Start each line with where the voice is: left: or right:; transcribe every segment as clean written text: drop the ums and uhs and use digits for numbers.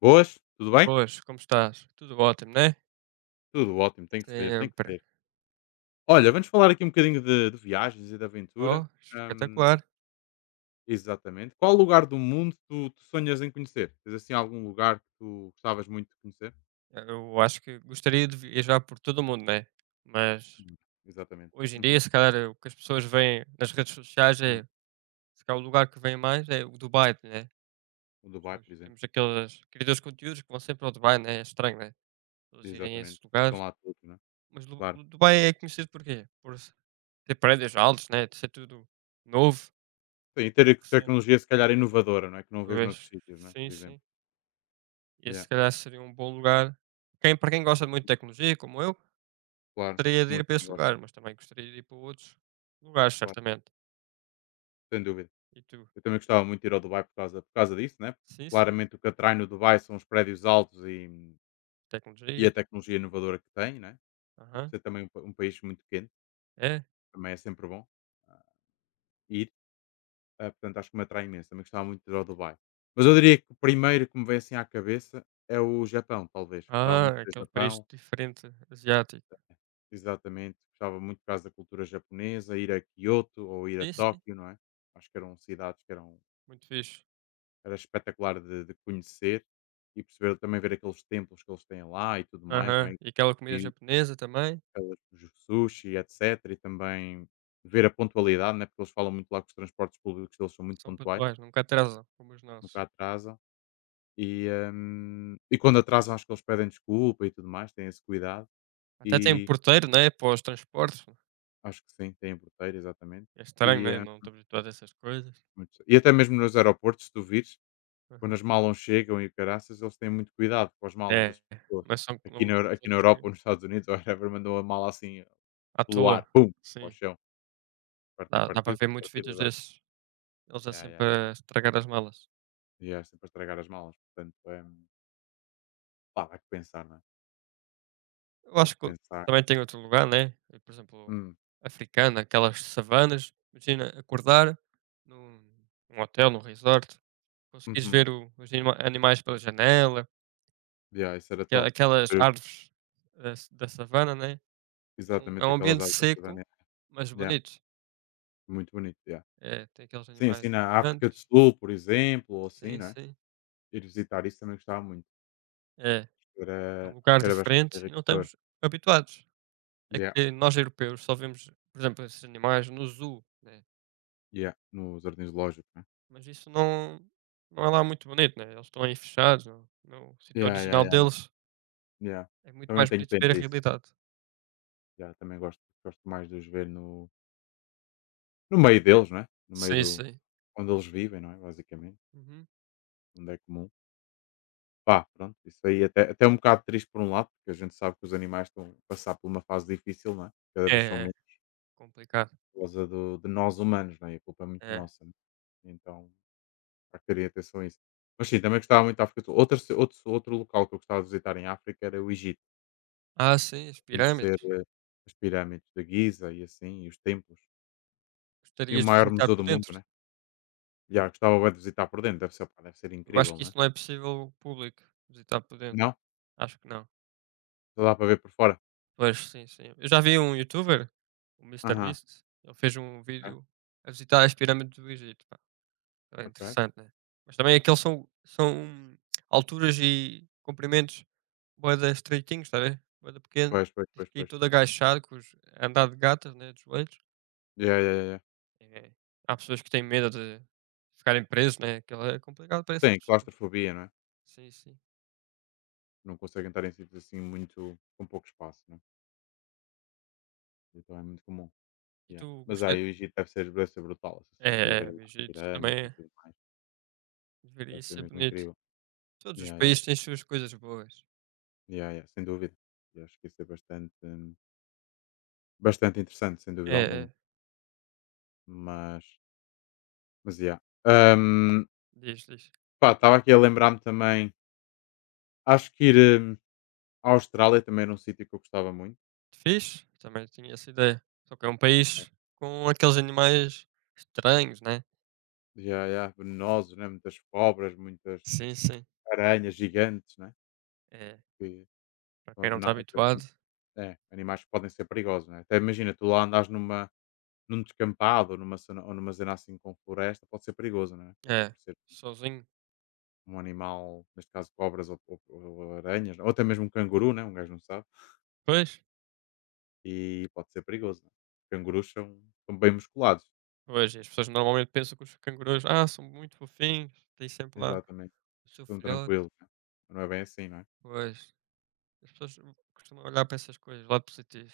left: Boas, tudo bem?
right: Boas, como estás? Tudo ótimo, né?
left: Tudo ótimo, tem que ser, tem que ser.
right: Sempre.
left: Olha, vamos falar aqui um bocadinho de viagens e de aventura.
right: Oh,
left: Hum,
right: espetacular.
left: Exatamente. Qual lugar do mundo tu sonhas em conhecer? Tens assim algum lugar que tu gostavas muito de conhecer?
right: Eu acho que gostaria de viajar por todo o mundo, né? Mas
left: Hum. Exatamente.
right: hoje em dia,
left: Uhum.
right: se calhar, o que as pessoas veem nas redes sociais
left: Hum,
right: é, se calhar, o lugar que vem mais é o Dubai, né?
left: O Dubai, por exemplo.
right: Temos aqueles criadores de conteúdos que vão sempre ao Dubai, né? É estranho, né? Eles irem a esses
left: Exatamente. Estão
right: lugares.
left: lá todos, não é?
right: Mas
left: Claro.
right: o Dubai é conhecido por quê? Por ter prédios altos, né? De ser tudo novo,
left: Sim, e ter
right: recente.
left: tecnologia se calhar inovadora, não é? Que não vês noutros
right: Pois,
left: sítios, não é? Por
right: sim,
left: exemplo.
right: sim. E esse
left: Yeah.
right: se calhar seria um bom lugar. Para quem gosta muito de tecnologia, como eu,
left: Claro, é
right: teria de
left: como eu
right: ir para
left: também
right: esse
left: gosto,
right: lugar, mas também gostaria de ir para outros lugares,
left: claro,
right: certamente.
left: sem dúvida.
right: E tu?
left: Eu também gostava muito de ir ao Dubai por causa disso, né?
right: Sim, sim.
left: Claramente o que atrai no Dubai são os prédios altos e a
right: Tecnologias.
left: tecnologia inovadora que tem, né? E por
right: Aham.
left: ser também um, um país muito pequeno,
right: É?
left: também é sempre bom ah, ir. Portanto, acho que me atrai imenso. Também gostava muito de ir ao Dubai. Mas eu diria que o primeiro que me vem assim à cabeça é o Japão, talvez. Gostava muito
right: Ah,
left: do
right: aquele país
left: Japão,
right: diferente asiático.
left: exatamente. Gostava muito por causa da cultura japonesa, ir a Kyoto ou ir a
right: Sim, sim.
left: Tóquio, não é? Acho que eram cidades que eram.
right: Muito fixe.
left: Era espetacular de conhecer e perceber, também ver aqueles templos que eles têm lá e tudo mais, não
right: Aham.
left: é?
right: E aquela comida
left: E
right: japonesa também.
left: os sushi, etc. E também ver a pontualidade, né? Porque eles falam muito lá que os transportes públicos deles são muito
right: São
left: pontuais,
right: pontuais, nunca atrasam, como os
left: nunca
right: nossos.
left: atrasam. E quando atrasam, acho que eles pedem desculpa e tudo mais, têm esse cuidado.
right: Até tem
left: E
right: porteiro, né? Para os transportes.
left: acho que sim, têm porteiro, exatamente.
right: É estranho,
left: E,
right: né? Não
left: hum,
right: estou habituado a essas coisas.
left: e até mesmo nos aeroportos, se tu vires, quando
right: Aham.
left: as malas chegam e o caraças, eles têm muito cuidado com as malas
right: É,
left: das pessoas.
right: mas são
left: Aqui
right: como,
left: na,
right: como
left: Euro-
right: os
left: aqui na
right: outros
left: Europa
right: que.
left: ou nos Estados Unidos, ou whatever, mandou a mala assim
right: À
left: pelo
right: toa.
left: ar, pum, para o
right: Sim.
left: chão,
right: Dá
left: partir,
right: dá
left: partiu,
right: para
left: se
right: ver
left: não
right: muitos
left: partir,
right: vídeos
left: azar.
right: desses, eles é
left: Yeah, yeah,
right: sempre
left: yeah, yeah.
right: a estragar as malas.
left: E é sempre a estragar as malas, portanto, é, pá, dá que pensar, não é?
right: Eu
left: Dá que
right: acho que
left: pensar.
right: também tem outro lugar, né, e, por exemplo,
left: Hum.
right: africana, aquelas savanas, imagina acordar num num hotel, num resort, conseguires
left: Uhum.
right: ver o os animais pela janela,
left: Yeah, isso era
right: aquela
left: top.
right: aquelas
left: Ver
right: árvores da savana, né, é um é
left: exatamente
right: um
left: aquelas
right: ambiente
left: árvores de
right: seco,
left: banana.
right: mas
left: Yeah,
right: bonito.
left: muito bonito, yeah.
right: É, tem aqueles
left: Sim,
right: animais
left: assim na África do
right: gigantes.
left: Sul, por exemplo, ou assim,
right: Sim,
left: não é?
right: sim.
left: Ir visitar isso também gostava muito.
right: É, é
left: Era,
right: um
left: acho
right: lugar
left: que era bastante
right: diferente e não
left: enriquecedor.
right: estamos habituados. É
left: Yeah.
right: que nós europeus só vemos, por exemplo, esses animais no zoo, né?
left: Yeah, no Jardins Lógico, né?
right: Mas isso não, não é lá muito bonito, né? Eles estão aí fechados, no sítio
left: Yeah, yeah,
right: original
left: yeah, no,
right: deles.
left: yeah.
right: É muito
left: Também
right: mais
left: tenho
right: bonito
left: pena
right: ver a
left: disso.
right: realidade.
left: Yeah, também gosto mais de os ver no meio deles, não é? No meio
right: Sim,
left: do
right: sim.
left: onde eles vivem, não é? Basicamente,
right: Uhum.
left: onde é comum. Pá, pronto, isso aí até é um bocado triste por um lado, porque a gente sabe que os animais estão a passar por uma fase difícil, não é? Cada
right: É,
left: vez são
right: é
left: menos
right: complicado.
left: por causa do, de nós humanos, não é? E a culpa é muito
right: É.
left: nossa, né? Então, há que terem atenção a isso. Mas sim, também gostava muito da África do Sul. Outro local que eu gostava de visitar em África era o Egito.
right: Ah, sim, as
left: Conhecer,
right: pirâmides.
left: as pirâmides de Guiza e assim, e os templos. E
right: Gostarias
left: o
right: de
left: maior
right: visitar
left: museu do
right: por
left: mundo,
right: dentro?
left: né. Já, gostava bué de visitar por dentro, deve ser, pá, deve ser
right: Eu acho
left: incrível,
right: que
left: né?
right: isso não é possível ao público visitar por dentro.
left: Não?
right: Acho que não.
left: Só dá para ver por fora?
right: Pois, sim, sim. Eu já vi um youtuber, o Mister
left: Aham,
right: Beast, ele fez um
left: ok,
right: vídeo a visitar as pirâmides do Egito. É
left: ok.
right: interessante, né? Mas também aqueles são alturas e comprimentos bué da estreitinhos, está a ver? Bué da pequeno.
left: Pois, pois,
right: Tens
left: pois,
right: que ir
left: pois.
right: todo agachado, com os, a andar de gatas, né? De joelhos.
left: Yeah, yeah, yeah.
right: É, há pessoas que têm medo de ficarem presos, né? Aquilo é complicado para essas
left: Tem
right: pessoas.
left: claustrofobia, não é?
right: Sim, sim.
left: Não conseguem estar em sítios assim muito com pouco espaço, não é? Então é muito comum.
right: E
left: Yeah.
right: tu
left: Mas
right: gostei.
left: aí o Egito deve ser brutal, essa cena de ir
right: É,
left: ver
right: é,
left: lá
right: o
left: as
right: Egito
left: pirâmides
right: também
left: e tudo mais. Deve
right: deveria
left: ser
right: ser
left: mesmo
right: bonito.
left: incrível.
right: Todos os
left: Yeah, yeah.
right: países têm suas coisas boas.
left: Yeah, yeah, sem dúvida. E acho que isso é bastante, bastante interessante, sem dúvida
right: É,
left: alguma.
right: é.
left: Mas mas yeah. Hum,
right: Diz, diz.
left: pá, estava aqui a lembrar-me também, acho que ir, à Austrália também era um sítio que eu gostava muito,
right: Fixe, também tinha essa ideia. Só que é um
left: né.
right: país com aqueles animais estranhos, né?
left: Yeah, yeah, venenosos, né, muitas cobras, muitas
right: Sim, sim.
left: aranhas gigantes, né,
right: É,
left: que
right: para
left: são
right: quem não está
left: avena,
right: habituado,
left: é, animais que podem ser perigosos, né. Até imagina, tu lá andares num descampado ou numa cena ou numa zona assim com floresta, pode ser perigoso, né, pode
right: é
left: aparecer
right: sozinho.
left: um animal, neste caso cobras ou aranhas, ou até mesmo um canguru, né, um gajo não sabe.
right: Pois,
left: E pode ser perigoso, não é? Cangurus são bem musculados.
right: pois, e as pessoas normalmente pensam que os cangurus, ah, são muito fofinhos, têm sempre lá
left: Exatamente.
right: o seu
left: São
right: filhote.
left: tranquilos, né. Não é bem assim, não é?
right: Pois, as pessoas costumam olhar para essas coisas, lado positivo.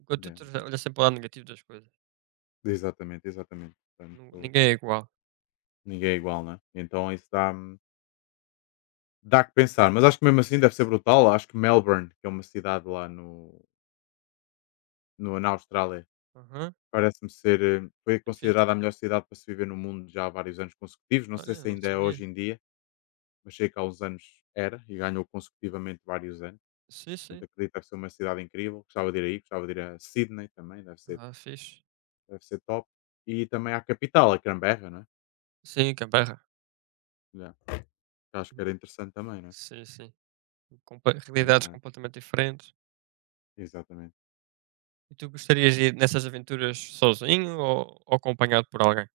right: Enquanto
left: Yeah,
right: outros
left: yeah.
right: olham sempre o lado negativo das coisas.
left: Exatamente, exatamente.
right: Nu-
left: Portanto,
right: Ninguém é igual.
left: ninguém é igual, não é? Então isso dá que pensar, mas acho que mesmo assim deve ser brutal. Acho que Melbourne, que é uma cidade lá no no na Austrália,
right: Aham,
left: parece-me ser, foi
right: é fixe.
left: considerada a melhor cidade para se viver no mundo já há vários anos consecutivos. Não sei
right: Olha,
left: se
right: não
left: ainda é
right: sabia.
left: hoje em dia, mas sei que há uns anos era e ganhou consecutivamente vários anos.
right: Sim,
left: Portanto,
right: sim.
left: acredito que deve ser uma cidade incrível. Gostava de ir aí, gostava de ir a Sydney também, deve ser,
right: Ah, fixe.
left: deve ser top. E também à capital, a Canberra, não é?
right: Sim, Canberra.
left: Já, que Acho que era interessante também, não é?
right: Sim, sim. compa realidades
left: Mas,
right: completamente diferentes.
left: exatamente.
right: E tu gostarias de ir nessas aventuras sozinho ou acompanhado por alguém?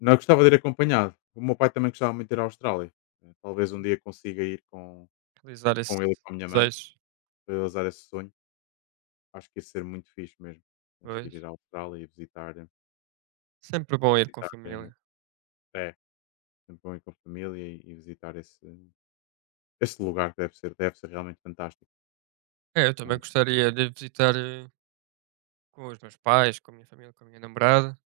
left: Não, eu gostava de ir acompanhado. O meu pai também gostava muito de ir à Austrália. Talvez um dia consiga ir com,
right: Realizar esse
left: com ele e com a minha mãe,
right: desejo,
left: para realizar esse sonho. Acho que ia ser muito fixe mesmo. Conseguir ir
right: pois.
left: à Austrália e
right: Sempre bom ir com a
left: visitar eh,
right: família.
left: é, sempre bom ir com a família e visitar esse lugar que deve ser realmente fantástico.
right: É, eu também
left: Portanto.
right: gostaria de visitar com os meus pais, com a minha família, com a minha namorada.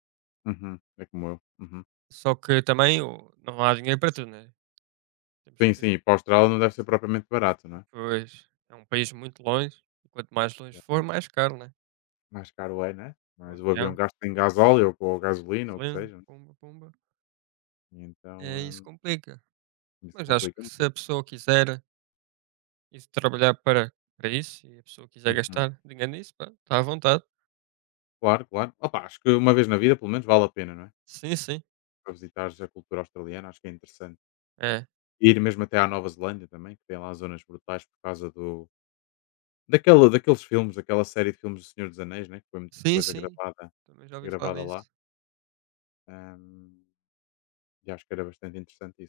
left: Uhum. É como eu. Uhum.
right: Só que também não há dinheiro para tudo, né? Temos
left: Sim,
right: que,
left: sim. E para a Austrália não deve ser propriamente barato, não é?
right: pois, é um país muito longe. E quanto mais longe for,
left: Yeah.
right: mais caro, né?
left: Mais caro é, né?
right: O
left: Mas o avião
right: avião,
left: gasta em gasóleo ou gasolina ou o que
right: gasolina,
left: seja, né?
right: pumba, pumba.
left: E então,
right: É, isso complica.
left: isso
right: Mas acho
left: complica
right: que se
left: muito.
right: a pessoa quiser e se trabalhar para isso e a pessoa quiser
left: Uhum.
right: gastar dinheiro nisso, pá, está à vontade.
left: Claro, claro. Opa, acho que uma vez na vida, pelo menos, vale a pena, não é?
right: Sim, sim.
left: Para visitares a cultura australiana, acho que é interessante.
right: É.
left: E ir mesmo até à Nova Zelândia também, que tem lá zonas brutais por causa do. Daquela, daqueles filmes, daquela série de filmes do Senhor dos Anéis, né? Que foi muita
right: Sim,
left: coisa
right: sim.
left: gravada,
right: Também já ouvi falar
left: gravada lá.
right: nisso.
left: Hum, e acho que era bastante interessante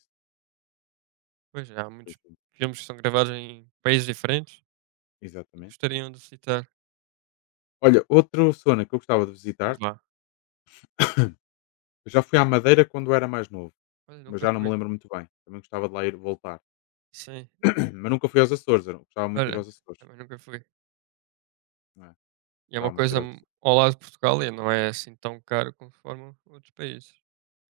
right: Pois, já, há muitos
left: isso.
right: filmes que são gravados em países diferentes e
left: Exatamente.
right: gostariam de citar.
left: Olha, outro zona que eu gostava de
right: Diz
left: visitar,
right: lá.
left: eu já fui à Madeira quando era mais novo,
right: Olha,
left: mas
right: nunca
left: já não me
right: fui.
left: lembro muito bem. Também gostava de lá ir voltar.
right: Sim.
left: Mas nunca fui aos Açores, eu não- gostava muito de ir
right: Olha,
left: aos Açores.
right: também nunca fui.
left: Não é?
right: E é uma
left: Gostava muito de ir
right: coisa
left: aos Açores.
right: ao lado de Portugal e não é assim tão caro conforme outros países.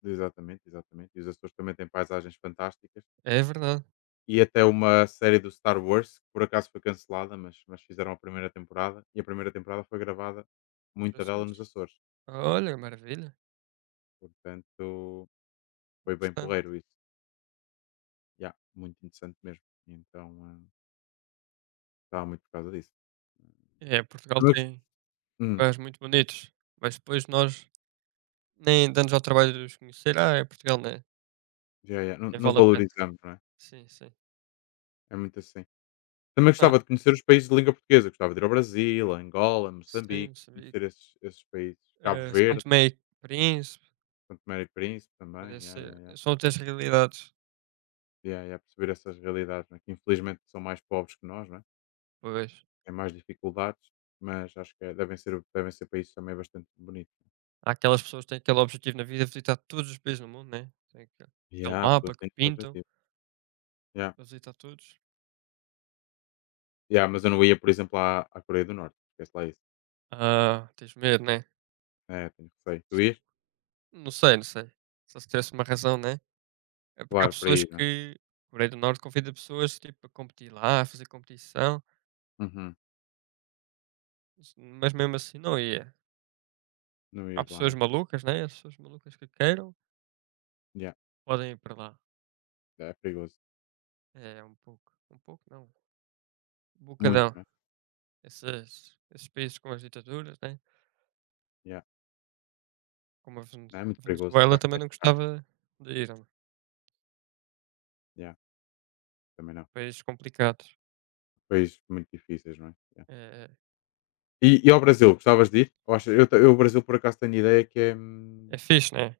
left: Exatamente, exatamente. E os Açores também têm paisagens fantásticas.
right: É verdade.
left: E até uma série do Star Wars, que por acaso foi cancelada, mas fizeram a primeira temporada. E a primeira temporada
right: Nos
left: muita dela
right: Açores.
left: nos Açores.
right: Olha, maravilha.
left: Portanto, foi bem
right: Interessante.
left: porreiro isso. Yeah, muito interessante mesmo. Então, está muito por causa disso.
right: É,
left: Também
right: Portugal
left: gos
right: tem
left: hum,
right: lugares muito bonitos, mas depois nós nem dando-nos ao trabalho de os conhecer. Ah, é Portugal, né,
left: já, já, não
right: nem
left: não
right: vale a pena.
left: valorizamos, não é?
right: Sim, sim.
left: É muito assim. Também
right: Ah,
left: gostava de conhecer os países de língua portuguesa, gostava de ir ao Brasil, a Angola,
right: sim,
left: Moçambique,
right: Moçambique,
left: conhecer esses países, Cabo
right: São
left: Verde,
right: Tomé e Príncipe,
left: São Tomé e Príncipe
right: também
left: também,
right: deve
left: já, já, já.
right: são outras realidades.
left: Já, já, perceber essas realidades, não é, que infelizmente são mais pobres que nós, não é,
right: Pois,
left: têm mais dificuldades, mas acho que devem ser países também bastante bonitos.
right: há aquelas pessoas que têm aquele objetivo na vida, visitar todos os países do mundo, né, tem aquele
left: Já,
right: mapa
left: pessoas
right: que
left: têm esse
right: pintam
left: objetivo. Já.
right: para visitar todos.
left: Já, mas eu não ia, por exemplo, à Coreia do Norte, esquece lá isso.
right: Ah, tens medo, né?
left: É, tenho receio. Tu ias?
right: Não sei, não sei. Só se tivesse uma razão, né? É porque há
left: Claro, para
right: pessoas
left: ir, é?
right: que a Coreia do Norte convida pessoas, tipo, a competir lá, a fazer competição,
left: Uhum.
right: mas mesmo assim não ia.
left: Não
right: Há
left: ir lá,
right: pessoas
left: né?
right: malucas, né? As pessoas malucas que queiram,
left: Yeah.
right: podem ir para lá.
left: É perigoso.
right: É um pouco não, um
left: Muito,
right: bocadão.
left: né?
right: Esses países com as ditaduras, né?
left: Yeah.
right: Como a Vene-
left: Não, é muito perigoso. Dá
right: Venezuela também não
left: carro.
right: gostava de ir, é um
left: Yeah. Também não.
right: país complicado.
left: Países muito difíceis, não é? Yeah.
right: É,
left: E ao Brasil, gostavas de ir? Eu acho, eu o Brasil, por acaso, tenho ideia que é.
right: é fixe, né?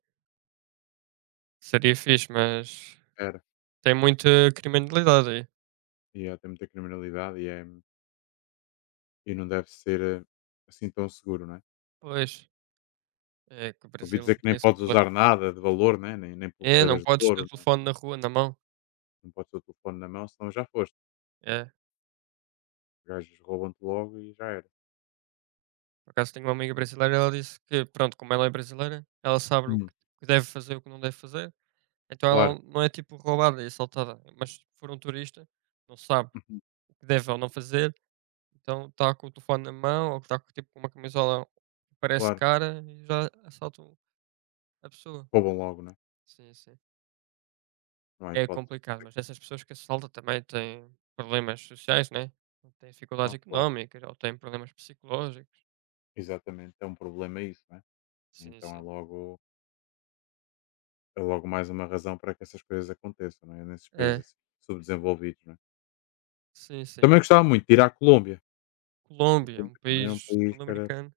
right: Seria fixe, mas
left: Era.
right: tem muita criminalidade aí.
left: E yeah, tem muita criminalidade e não deve ser, assim tão seguro, não é?
right: Pois, é que o
left: Ouvi
right: Brasil não
left: dizer que
right: tem
left: nem
right: esse
left: podes
right: problema.
left: usar nada de valor, né? Nem
right: É, não
left: pulseiras de
right: podes ter
left: ouro,
right: o
left: né?
right: telefone na rua, na mão.
left: Não podes ter o telefone na mão, senão já foste.
right: É,
left: Os gajos roubam-te logo e já era.
right: por acaso tenho uma amiga brasileira, ela disse que, pronto, como ela é brasileira, ela sabe o
left: Hum.
right: que o que deve fazer e o que não deve fazer. Então
left: Claro.
right: ela não é tipo roubada e assaltada, mas se for um turista, não sabe
left: Uhum.
right: o que deve ou não fazer, então está com o telefone na mão ou está com tipo com uma camisola que parece
left: Claro,
right: cara e já assaltam a pessoa.
left: roubam logo, né?
right: Sim, sim.
left: Não há
right: É
left: hipótese.
right: complicado, mas essas pessoas que assaltam também têm problemas sociais, né? Têm dificuldades
left: Ah, claro,
right: económicas ou têm problemas psicológicos.
left: exatamente, é um problema isso, né?
right: Sim,
left: Então é
right: sim.
left: logo, é logo mais uma razão para que essas coisas aconteçam, né? Nesses
right: É,
left: países assim, subdesenvolvidos, né?
right: sim, sim.
left: Também gostava muito de ir à Colômbia, a
right: Colômbia é um
left: Colômbia também era um
right: país
left: país que era,
right: sul-americano,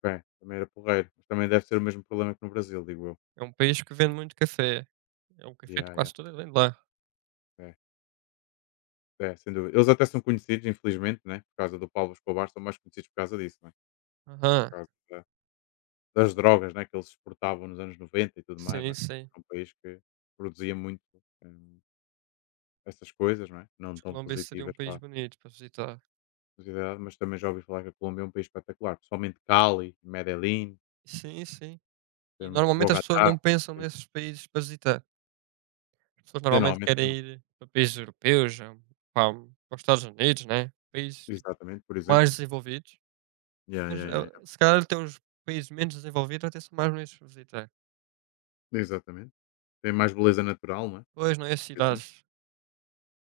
left: bem, também era porreiro, mas também deve ser o mesmo problema que no Brasil, digo eu.
right: é um país que vende muito café. É o café de
left: Yeah, yeah,
right: quase toda vende lá.
left: é, é, sem dúvida. Eles até são conhecidos, infelizmente, né? Por causa do Pablo Escobar, são mais conhecidos por causa disso, né?
right: Aham,
left: Por causa das drogas, né? Que eles exportavam nos anos 90 e tudo mais,
right: sim,
left: né?
right: sim.
left: É um país que produzia muito. hum, Essas coisas, não é? Não
right: Acho que
left: tão
right: Colômbia seria um
left: positivas
right: país
left: para a
right: bonito para visitar.
left: sociedade, mas também já ouvi falar que a Colômbia é um país espetacular, principalmente Cali, Medellín,
right: Sim, sim.
left: tem
right: E
left: muito,
right: normalmente as pessoas
left: Bogotá,
right: não pensam
left: tem-
right: nesses países para visitar. As pessoas normalmente
left: geralmente
right: querem
left: não.
right: ir para países europeus, pá, para os Estados Unidos, né? Países tipo,
left: Exatamente, por exemplo.
right: mais desenvolvidos.
left: Yeah,
right: Mas
left: yeah, yeah, yeah.
right: se calhar até os países menos desenvolvidos até são mais bonitos para visitar.
left: Exatamente. Tem mais beleza natural, não é?
right: Pois não é as
left: Por exemplo.
right: cidades.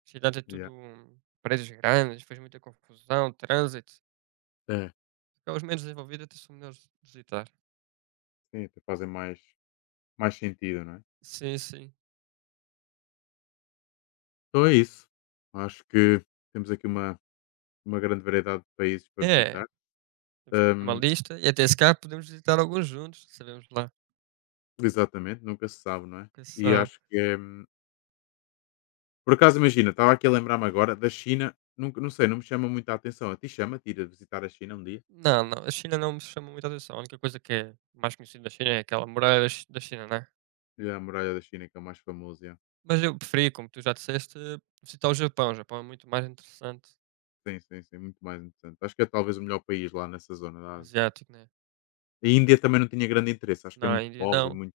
right: Cidades é
left: Yeah.
right: tudo prédios grandes, faz muita confusão, trânsito.
left: É.
right: Os menos desenvolvidos até são melhores de visitar.
left: Sim, até fazem mais, sentido, não é?
right: Sim, sim.
left: Então é isso. Acho que temos aqui uma grande variedade de países para
right: É,
left: visitar.
right: temos que ter uma
left: Ahm,
right: lista e até se calhar podemos visitar alguns juntos, sabemos lá
left: Exatamente, nunca se sabe, não é?
right: que
left: E
right: são.
left: acho que é Por acaso, imagina, estava aqui a lembrar-me agora da China, nunca, não sei, não me chama muito a atenção. A ti chama, tira visitar a China um dia?
right: Não, não, a China não me chama muita atenção. A única coisa que é mais conhecida da China é aquela muralha da China, né?
left: Já a muralha da China, que é o mais famoso, já.
right: Mas eu preferi, como tu já disseste, visitar o Japão. O Japão é muito mais interessante,
left: Sim, sim, sim, muito mais interessante. Acho que é talvez o melhor país lá nessa zona da Ásia.
right: asiático, né?
left: A Índia também não tinha grande interesse, acho que é
right: Na
left: muito
right: Índia,
left: pobre e
right: não.
left: muito.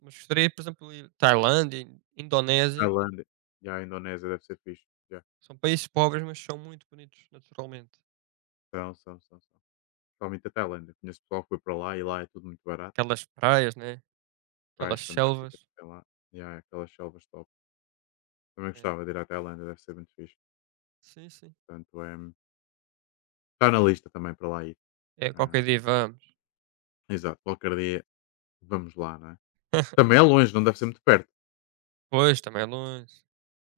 right: Mas gostaria, por exemplo, ir Tailândia, Indonésia.
left: Tailândia. Já a Indonésia deve ser fixe. Já.
right: São países pobres, mas são muito bonitos, naturalmente.
left: São, são, são, são. Principalmente a Tailândia. Conheço pessoal que foi para lá e lá é tudo muito barato.
right: Aquelas praias, né? Aquelas
left: Praias fantásticas,
right: selvas.
left: até lá. Já, aquelas selvas top. Também
right: É.
left: gostava de ir à Tailândia, deve ser muito fixe.
right: Sim, sim.
left: Portanto, é, está na lista também para lá ir.
right: É,
left: Ah,
right: qualquer dia vamos.
left: exato, qualquer dia vamos lá, não é? Também é longe, não deve ser muito perto.
right: Pois, também é longe.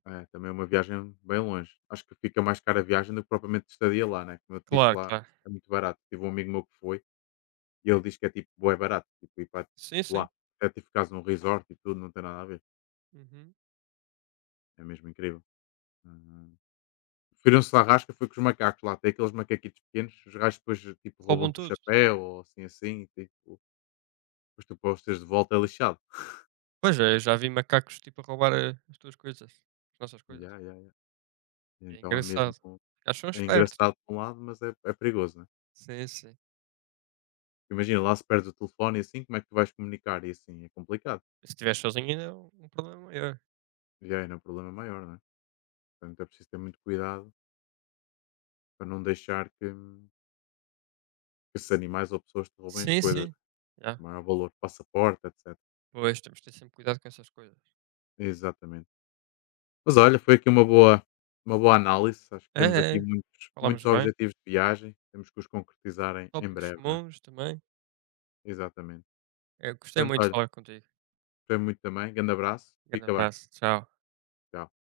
left: É, também é uma viagem bem longe. Acho que fica mais cara a viagem do que propriamente estadia lá, né? Como eu te disse
right: Claro,
left: lá,
right: claro.
left: é muito barato. Tive um amigo meu que foi e ele diz que é tipo, bué barato, tipo, ir para
right: Sim,
left: tipo,
right: sim.
left: lá. Até tipo ficares num resort e tudo, não tem nada a ver.
right: Uhum.
left: É mesmo incrível. Uhum. Preferiram-se à rasca, foi com os macacos lá. Tem aqueles macaquitos pequenos, os gajos depois tipo
right: Roubam
left: roubam-te o
right: tudo.
left: chapéu ou assim, assim, e tipo, depois tu postas de volta é lixado.
right: Pois é, eu já vi macacos, tipo, a roubar, as tuas coisas, as nossas coisas.
left: Yeah, yeah, yeah.
right: É
left: Então é mesmo.
right: engraçado. Eles são
left: É
right: espertos.
left: engraçado por um lado, mas é perigoso, né?
right: Sim, sim.
left: Imagina, lá se perde o telefone e assim, como é que tu vais comunicar? E assim, é complicado.
right: Se estiveres sozinho ainda é um problema maior.
left: Já é um problema maior, né? Portanto, é preciso ter muito cuidado para não deixar que esses animais ou pessoas te roubem as
right: Sim,
left: coisas,
right: sim.
left: né?
right: Já.
left: O maior valor, passaporte, etc.
right: Pois, temos de ter sempre cuidado com essas coisas.
left: Exatamente. Mas olha, foi aqui uma boa, análise. Acho que
right: É,
left: temos
right: é,
left: aqui
right: é.
left: muitos,
right: Falámos
left: muitos
right: bem.
left: objetivos de viagem. Temos que os concretizar em
right: Tópicos
left: breve, não é?
right: comuns também.
left: Exatamente.
right: Eu gostei
left: Portanto,
right: muito de
left: olha,
right: falar contigo.
left: gostei muito também. Grande abraço.
right: Grande
left: Fica bem.
right: abraço. Tchau.
left: Tchau.